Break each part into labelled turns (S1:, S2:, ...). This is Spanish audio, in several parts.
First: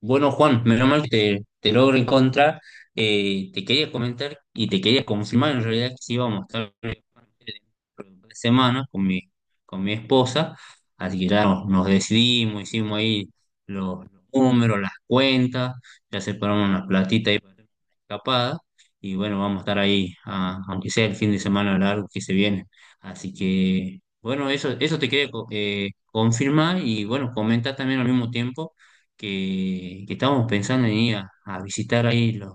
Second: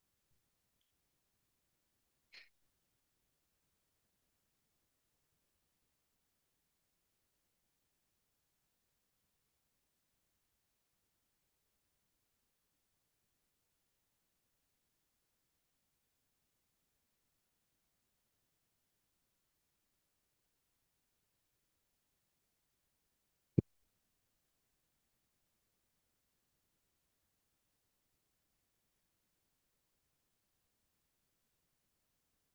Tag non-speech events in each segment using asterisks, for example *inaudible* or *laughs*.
S1: Bueno, Juan, menos mal que te logro en contra. Te quería comentar y te quería confirmar en realidad que sí íbamos a estar dentro de un par de semanas con con mi esposa. Así que ya nos decidimos, hicimos ahí los números, las cuentas, ya separamos una platita ahí para hacer una escapada. Y bueno, vamos a estar ahí, aunque sea el fin de semana largo que se viene. Así que, bueno, eso te quería confirmar y bueno, comentar también al mismo tiempo que estábamos pensando en ir a visitar ahí los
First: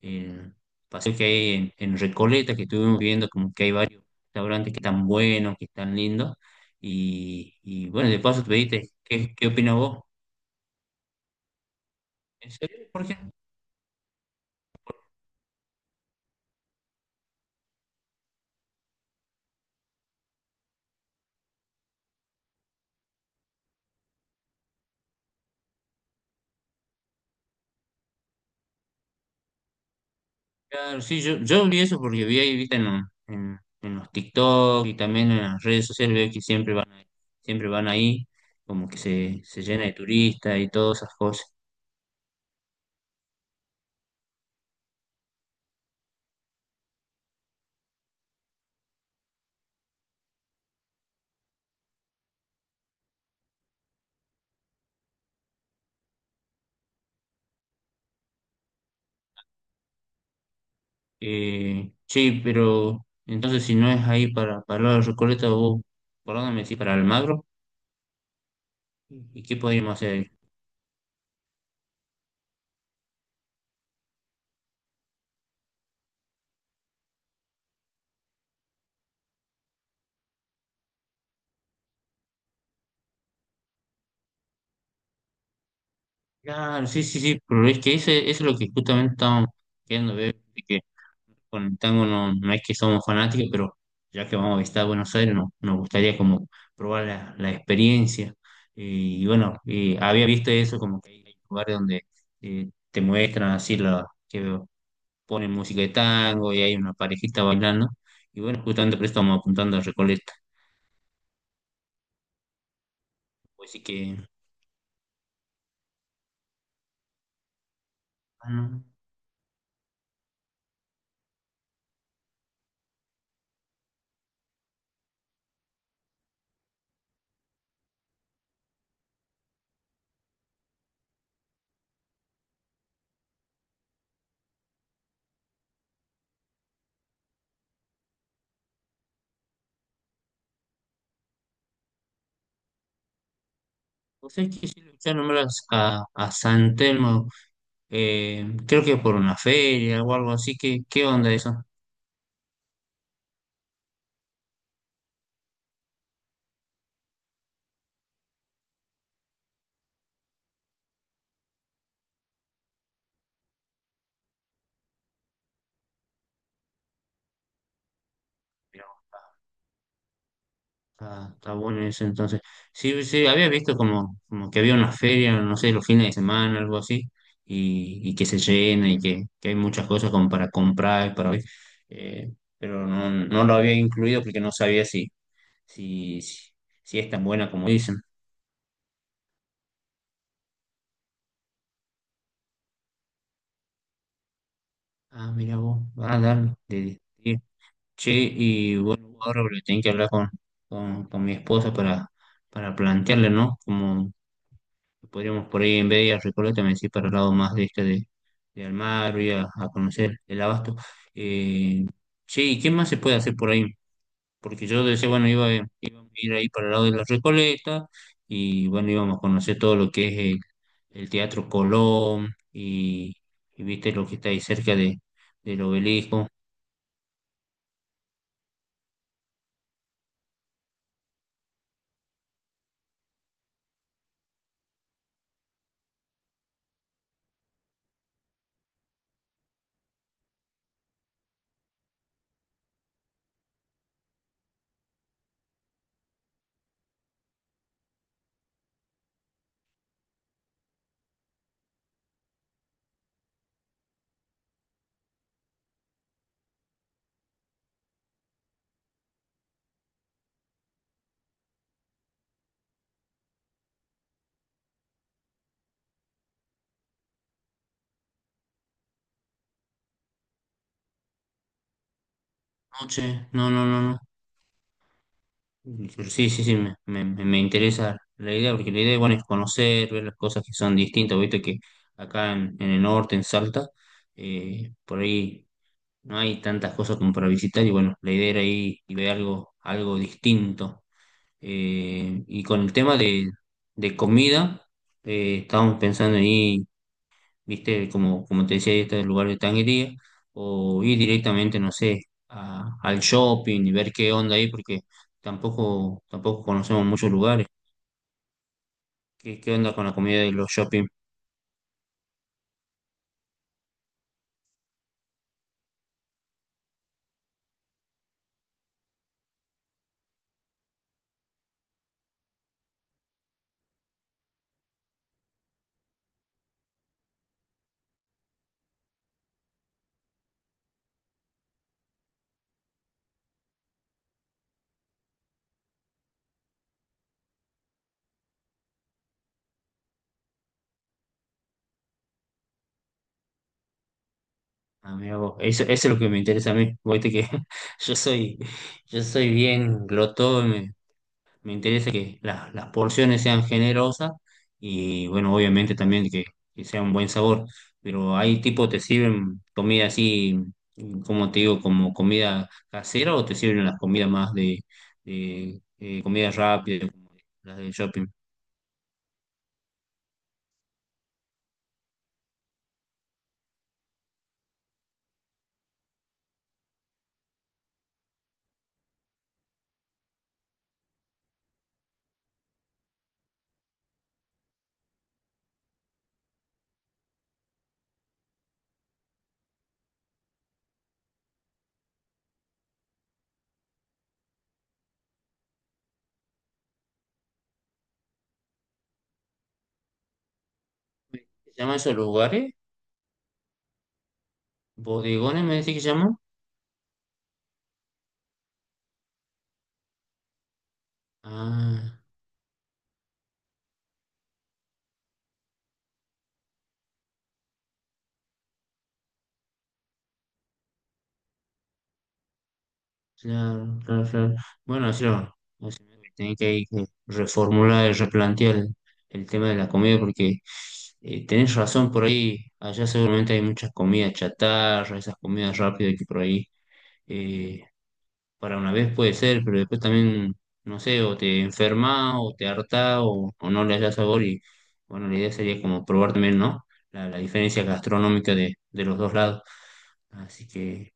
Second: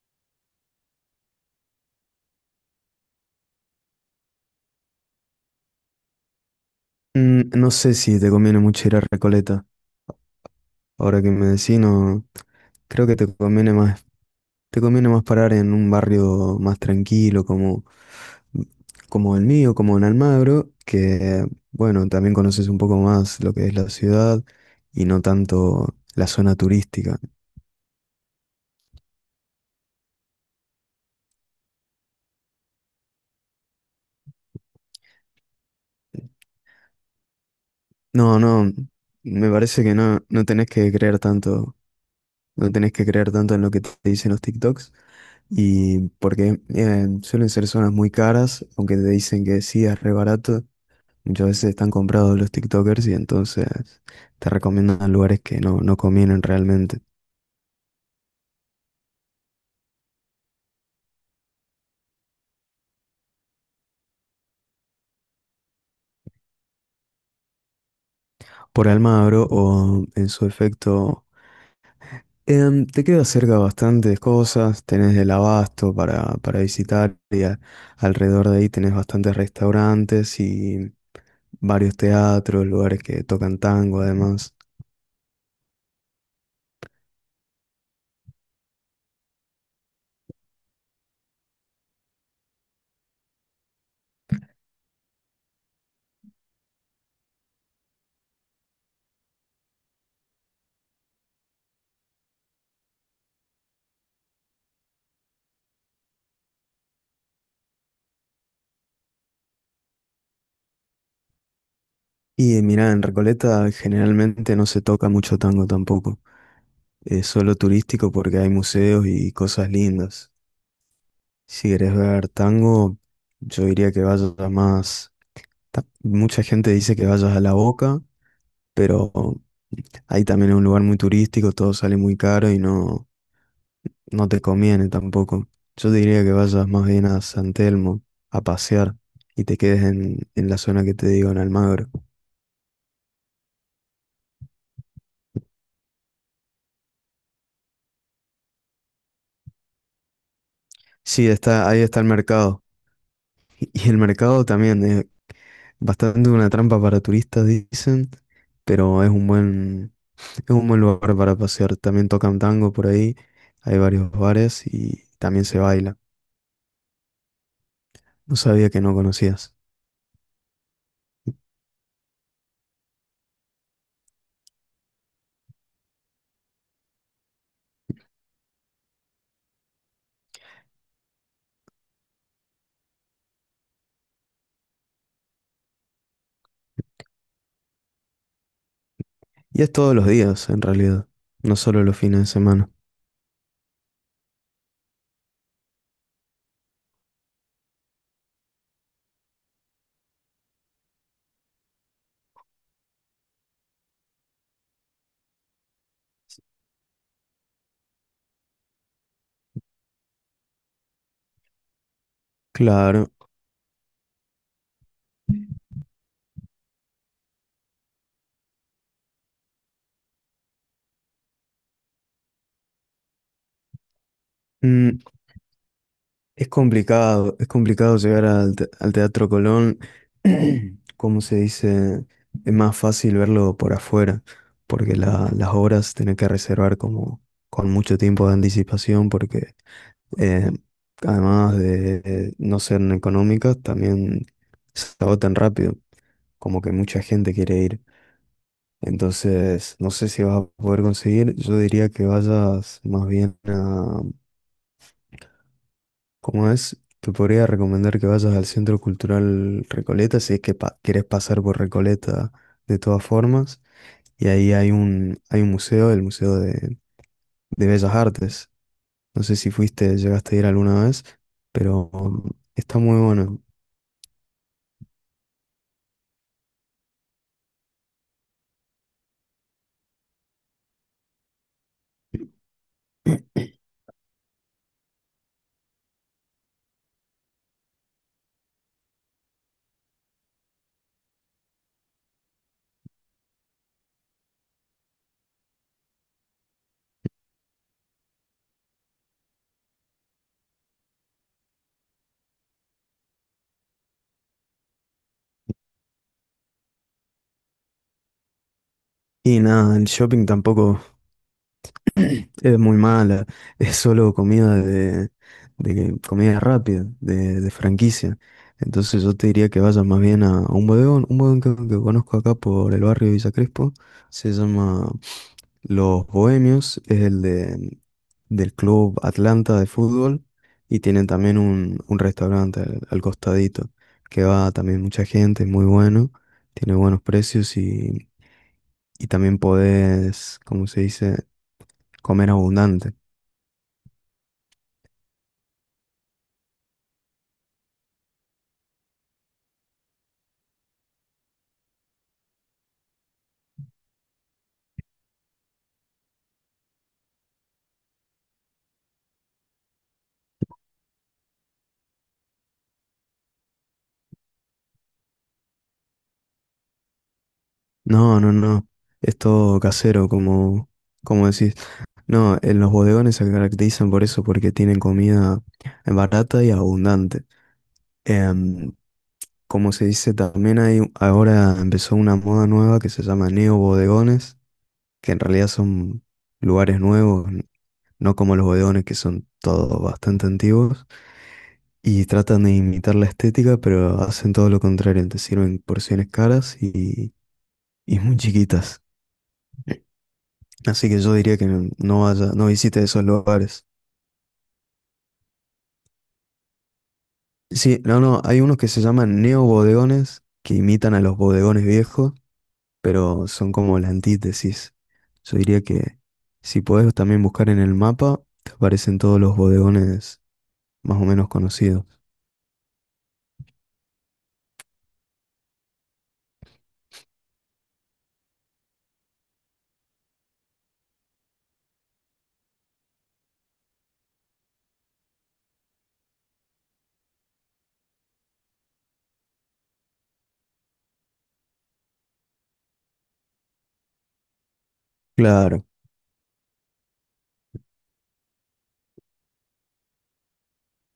S1: el paseo que hay en Recoleta, que estuvimos viendo como que hay varios restaurantes que están buenos, que están lindos,
S2: No
S1: y
S2: sé
S1: bueno,
S2: si
S1: de
S2: te
S1: paso te
S2: conviene mucho
S1: pediste,
S2: ir a
S1: ¿qué, qué
S2: Recoleta.
S1: opinas vos?
S2: Ahora que me decís, no,
S1: ¿En serio? ¿Por
S2: creo que
S1: qué?
S2: te conviene más parar en un barrio más tranquilo como, como el mío, como en Almagro, que bueno, también conoces un poco más lo que es la ciudad y no tanto la zona turística.
S1: Claro, sí, yo vi eso porque vi ahí, viste, en los TikTok y también en las redes sociales, veo que siempre van ahí,
S2: No, no,
S1: como que
S2: me
S1: se llena
S2: parece
S1: de
S2: que no, no
S1: turistas y
S2: tenés que
S1: todas esas
S2: creer
S1: cosas.
S2: tanto. No tenés que creer tanto en lo que te dicen los TikToks. Y porque suelen ser zonas muy caras, aunque te dicen que sí es re barato, muchas veces están comprados los TikTokers y entonces te recomiendan lugares que no, no convienen realmente.
S1: Sí, pero entonces si no es ahí para la Recoleta, vos, ¿por dónde me decís? ¿Para Almagro?
S2: Por
S1: ¿Y
S2: Almagro
S1: qué podríamos
S2: o
S1: hacer
S2: en
S1: ahí?
S2: su efecto, te queda cerca bastantes cosas, tenés el Abasto para visitar y alrededor de ahí tenés bastantes restaurantes y varios teatros, lugares que tocan tango además.
S1: Claro, sí, sí, sí, pero es que eso es lo que justamente estamos queriendo ver, de que con el tango no, no es que somos fanáticos, pero ya que vamos a visitar Buenos Aires, no, nos gustaría como probar la experiencia. Había visto eso como que hay lugares donde te muestran así la, que ponen música de tango y hay una parejita bailando. Y bueno, justamente por eso estamos apuntando a Recoleta.
S2: Y mira, en Recoleta
S1: Así que,
S2: generalmente no se toca mucho tango tampoco. Es solo turístico porque hay
S1: bueno,
S2: museos y cosas lindas. Si querés ver tango, yo diría que vayas a más. Mucha gente dice que vayas a La Boca, pero ahí también es un lugar muy turístico, todo sale muy caro y no, no te conviene tampoco. Yo diría que vayas más bien a San Telmo a pasear y te quedes en la zona que te digo, en Almagro.
S1: pues es que sí lo escuché a San Telmo, creo que por una feria o algo así. ¿Qué, qué
S2: Sí,
S1: onda eso?
S2: está, ahí está el mercado. Y el mercado también es bastante una trampa para turistas, dicen, pero es un buen lugar para pasear. También tocan tango por ahí, hay varios bares y también se baila. No sabía que
S1: Pero
S2: no conocías.
S1: está, está bueno eso entonces. Sí, sí, había visto como, como que había una feria, no sé, los fines de semana, algo así, y que se llena y que hay muchas cosas como para comprar, y para ver. Eh, pero no, no lo había incluido porque no sabía si, si, si es tan buena como dicen.
S2: Y es todos los días, en realidad, no solo los fines de semana.
S1: Ah, mira vos, ah, dale, che, y bueno, ahora voy a tener que hablar con mi esposa para plantearle, ¿no? Como podríamos por ahí en vez de ir a Recoleta, me decís para el lado más de de Almagro y a conocer el Abasto. Eh, Che, ¿y qué más se
S2: Claro.
S1: puede hacer por ahí? Porque yo decía, bueno, iba a ir ahí para el lado de la Recoleta y bueno, íbamos a conocer todo lo que es el Teatro Colón y viste lo que está ahí
S2: Mm,
S1: del obelisco.
S2: Es complicado llegar al, al Teatro Colón, *clears throat* como se dice, es más fácil verlo por afuera, porque las obras tienen que reservar como con mucho tiempo de anticipación, porque eh, además de no ser económicas, también se agotan rápido, como que mucha gente quiere ir. Entonces, no sé si vas a poder conseguir, yo diría que vayas más bien. Como es, te podría recomendar que vayas al Centro Cultural Recoleta si es que querés pasar por Recoleta de todas formas. Y ahí hay un museo, el Museo de Bellas Artes. No sé si fuiste, llegaste a ir alguna vez, pero está muy
S1: Noche
S2: bueno.
S1: no, no, no, no. Pero sí, sí, sí, me interesa la idea, porque la idea, bueno, es conocer, ver las cosas que son distintas, viste que acá en el norte, en Salta, por ahí no hay tantas cosas como para visitar y bueno, la idea era ir y ver algo, algo distinto. Y con el tema de comida, estábamos pensando ahí, viste, como, como te decía, este lugar de tanguería, o ir directamente, no sé, al shopping y ver qué onda ahí, porque tampoco, tampoco conocemos muchos lugares. ¿Qué,
S2: Y
S1: qué onda
S2: nada, el
S1: con la comida
S2: shopping
S1: de los
S2: tampoco
S1: shopping?
S2: es muy mala, es solo comida de, comida rápida, de franquicia. Entonces yo te diría que vayas más bien a un bodegón que conozco acá por el barrio de Villa Crespo, se llama Los Bohemios, es el de, del Club Atlanta de fútbol y tienen también un restaurante al, al costadito, que va también mucha gente, es muy bueno. Tiene buenos precios y también podés, como se dice, comer abundante.
S1: Ah, mira vos, eso es lo que me interesa a mí. Viste que *laughs* yo soy, yo soy bien glotón. Me interesa que las porciones sean generosas y bueno, obviamente también que sea un buen sabor. Pero hay tipo, ¿te sirven comida así, como te digo, como comida casera o te sirven las comidas más de comida rápida, como las de shopping?
S2: No, no, no. Es todo casero, como, como decís. No, en los bodegones se caracterizan por eso, porque tienen comida barata y abundante. Em, como se dice, también hay, ahora empezó una moda nueva que se llama neobodegones, que en realidad son lugares nuevos, no como los bodegones que son todos bastante antiguos. Y tratan de imitar la estética, pero hacen todo lo contrario, te sirven porciones caras y muy chiquitas. Así que yo diría que
S1: ¿Se llaman esos
S2: no
S1: lugares?
S2: visite esos lugares.
S1: ¿Bodegones me decís que llaman?
S2: Sí, no, no, hay unos que se llaman neobodegones, que imitan a los bodegones
S1: Ah.
S2: viejos, pero son como la antítesis. Yo diría que si podés también buscar en el mapa, te aparecen todos los bodegones más o menos conocidos.
S1: Claro, claro, claro. Bueno, yo, o sea, tenía que, ahí que reformular y replantear el tema de la comida porque tenés razón por ahí, allá seguramente hay muchas comidas chatarra, esas comidas rápidas que por ahí eh, para una vez puede ser, pero después también, no sé, o te enfermas o te hartás o no le hallas sabor y bueno, la idea sería
S2: Claro,
S1: como probar también, ¿no? La diferencia gastronómica de los dos lados. Así que,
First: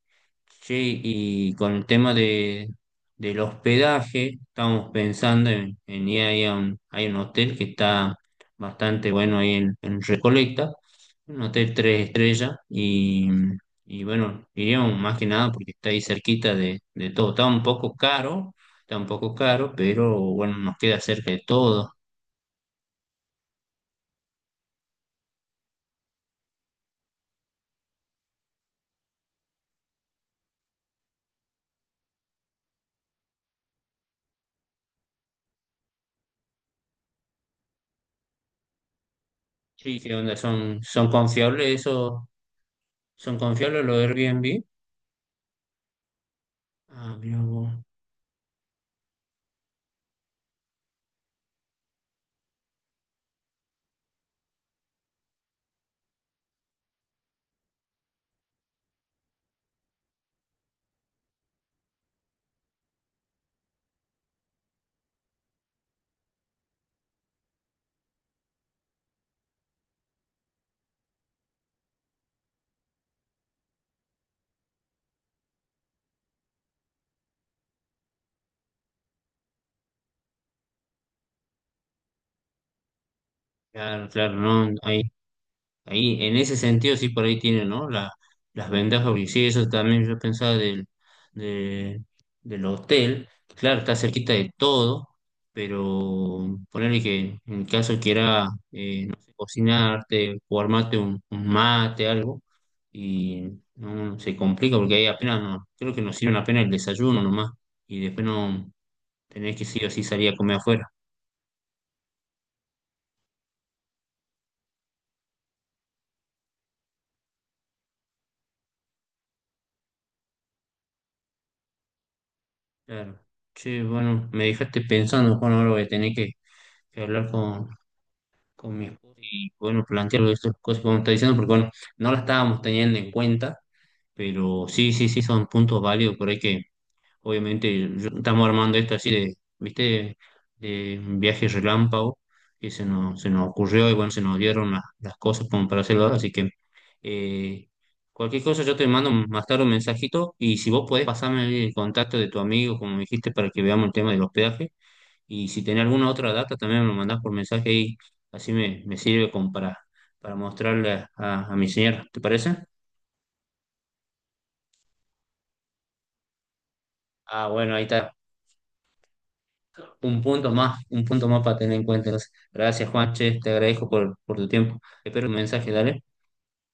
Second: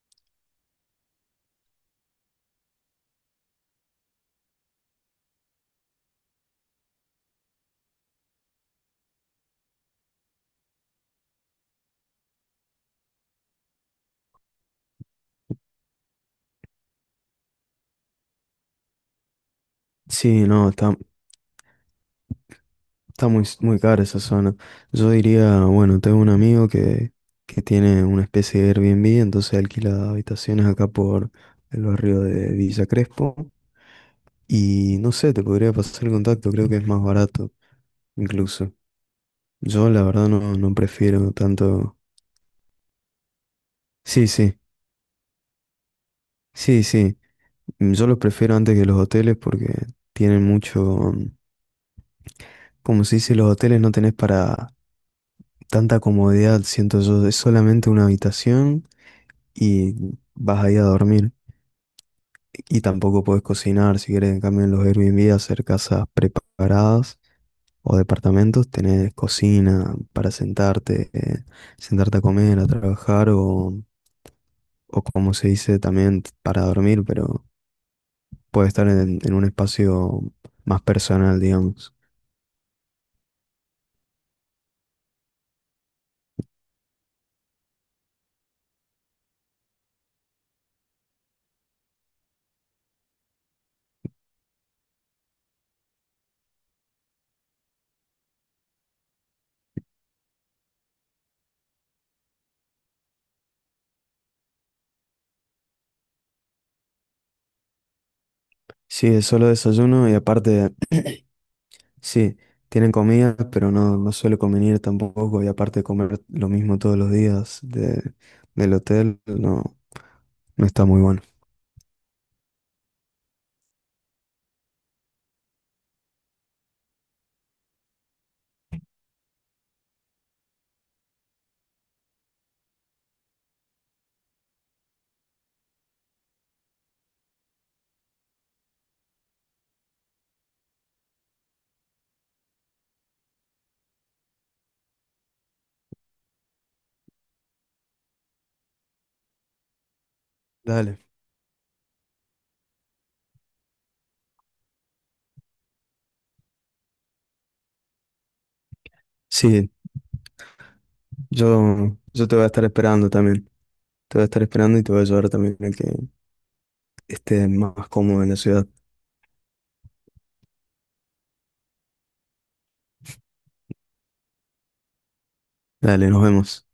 S1: sí, y con el tema del hospedaje, estamos pensando en ir ahí a un, hay un hotel que está bastante bueno ahí en Recoleta, un hotel 3 estrellas, y bueno, iríamos más que nada porque está ahí cerquita de todo. Está un poco caro, está un poco caro, pero
S2: sí,
S1: bueno,
S2: no,
S1: nos
S2: está,
S1: queda cerca de todo.
S2: está muy, muy cara esa zona. Yo diría, bueno, tengo un amigo que tiene una especie de Airbnb, entonces alquila habitaciones acá por el barrio de Villa Crespo. Y no sé, te podría pasar el contacto, creo que es más barato incluso. Yo
S1: Sí,
S2: la
S1: ¿qué
S2: verdad
S1: onda?
S2: no, no
S1: ¿Son, son
S2: prefiero
S1: confiables
S2: tanto...
S1: esos? ¿Son confiables los
S2: Sí, sí,
S1: Airbnb?
S2: sí,
S1: Ah,
S2: sí.
S1: mira vos.
S2: Yo los prefiero antes que los hoteles porque tienen mucho... mm, como se dice, los hoteles no tenés para tanta comodidad, siento yo, es solamente una habitación y vas ahí a dormir. Y tampoco puedes cocinar, si querés, en cambio en los Airbnb hacer casas preparadas o departamentos, tenés cocina para sentarte, sentarte a comer, a trabajar o como se dice también para dormir, pero puede estar en un espacio más personal, digamos.
S1: Claro, claro, no, ahí ahí, en ese sentido, sí, por ahí tiene, ¿no? Las ventajas, porque sí, eso también yo pensaba de- del hotel. Claro, está cerquita de todo, pero ponerle que en caso quiera, no sé, cocinarte o armarte un mate, algo, y no se complica porque ahí apenas, no, creo que nos sirven apenas el desayuno nomás, y después no
S2: Sí, es solo
S1: tenés que sí o sí
S2: desayuno y
S1: salir a comer
S2: aparte
S1: afuera.
S2: sí, tienen comidas, pero no, no suele convenir tampoco. Y aparte de comer lo mismo todos los días de, del hotel, no, no está muy bueno.
S1: Claro. Che, bueno, me dejaste pensando, Juan, ahora voy a tener que hablar con mi esposa y bueno, plantearlo estas cosas que vos me estás diciendo, porque bueno, no las estábamos teniendo en cuenta, pero sí, sí, sí, son puntos válidos, por ahí que obviamente estamos armando esto así de, ¿viste? De un viaje relámpago que se nos ocurrió y bueno, se nos dieron las cosas como para hacerlo ahora, así que eh, cualquier cosa yo te mando más tarde un mensajito y si vos
S2: Dale.
S1: podés pasarme el contacto de tu amigo, como me dijiste, para que veamos el tema del hospedaje y si tenés alguna otra data, también me lo mandás por mensaje y así me sirve como
S2: Sí,
S1: para mostrarle a mi señora. ¿Te
S2: yo te voy a
S1: parece?
S2: estar esperando también. Te voy a estar esperando y te voy a ayudar también a que
S1: Ah,
S2: estés
S1: bueno,
S2: más
S1: ahí está.
S2: cómodo en la ciudad.
S1: Un punto más para tener en cuenta. Gracias, Juanche. Te agradezco por tu tiempo. Espero un mensaje, dale.
S2: Dale, nos vemos.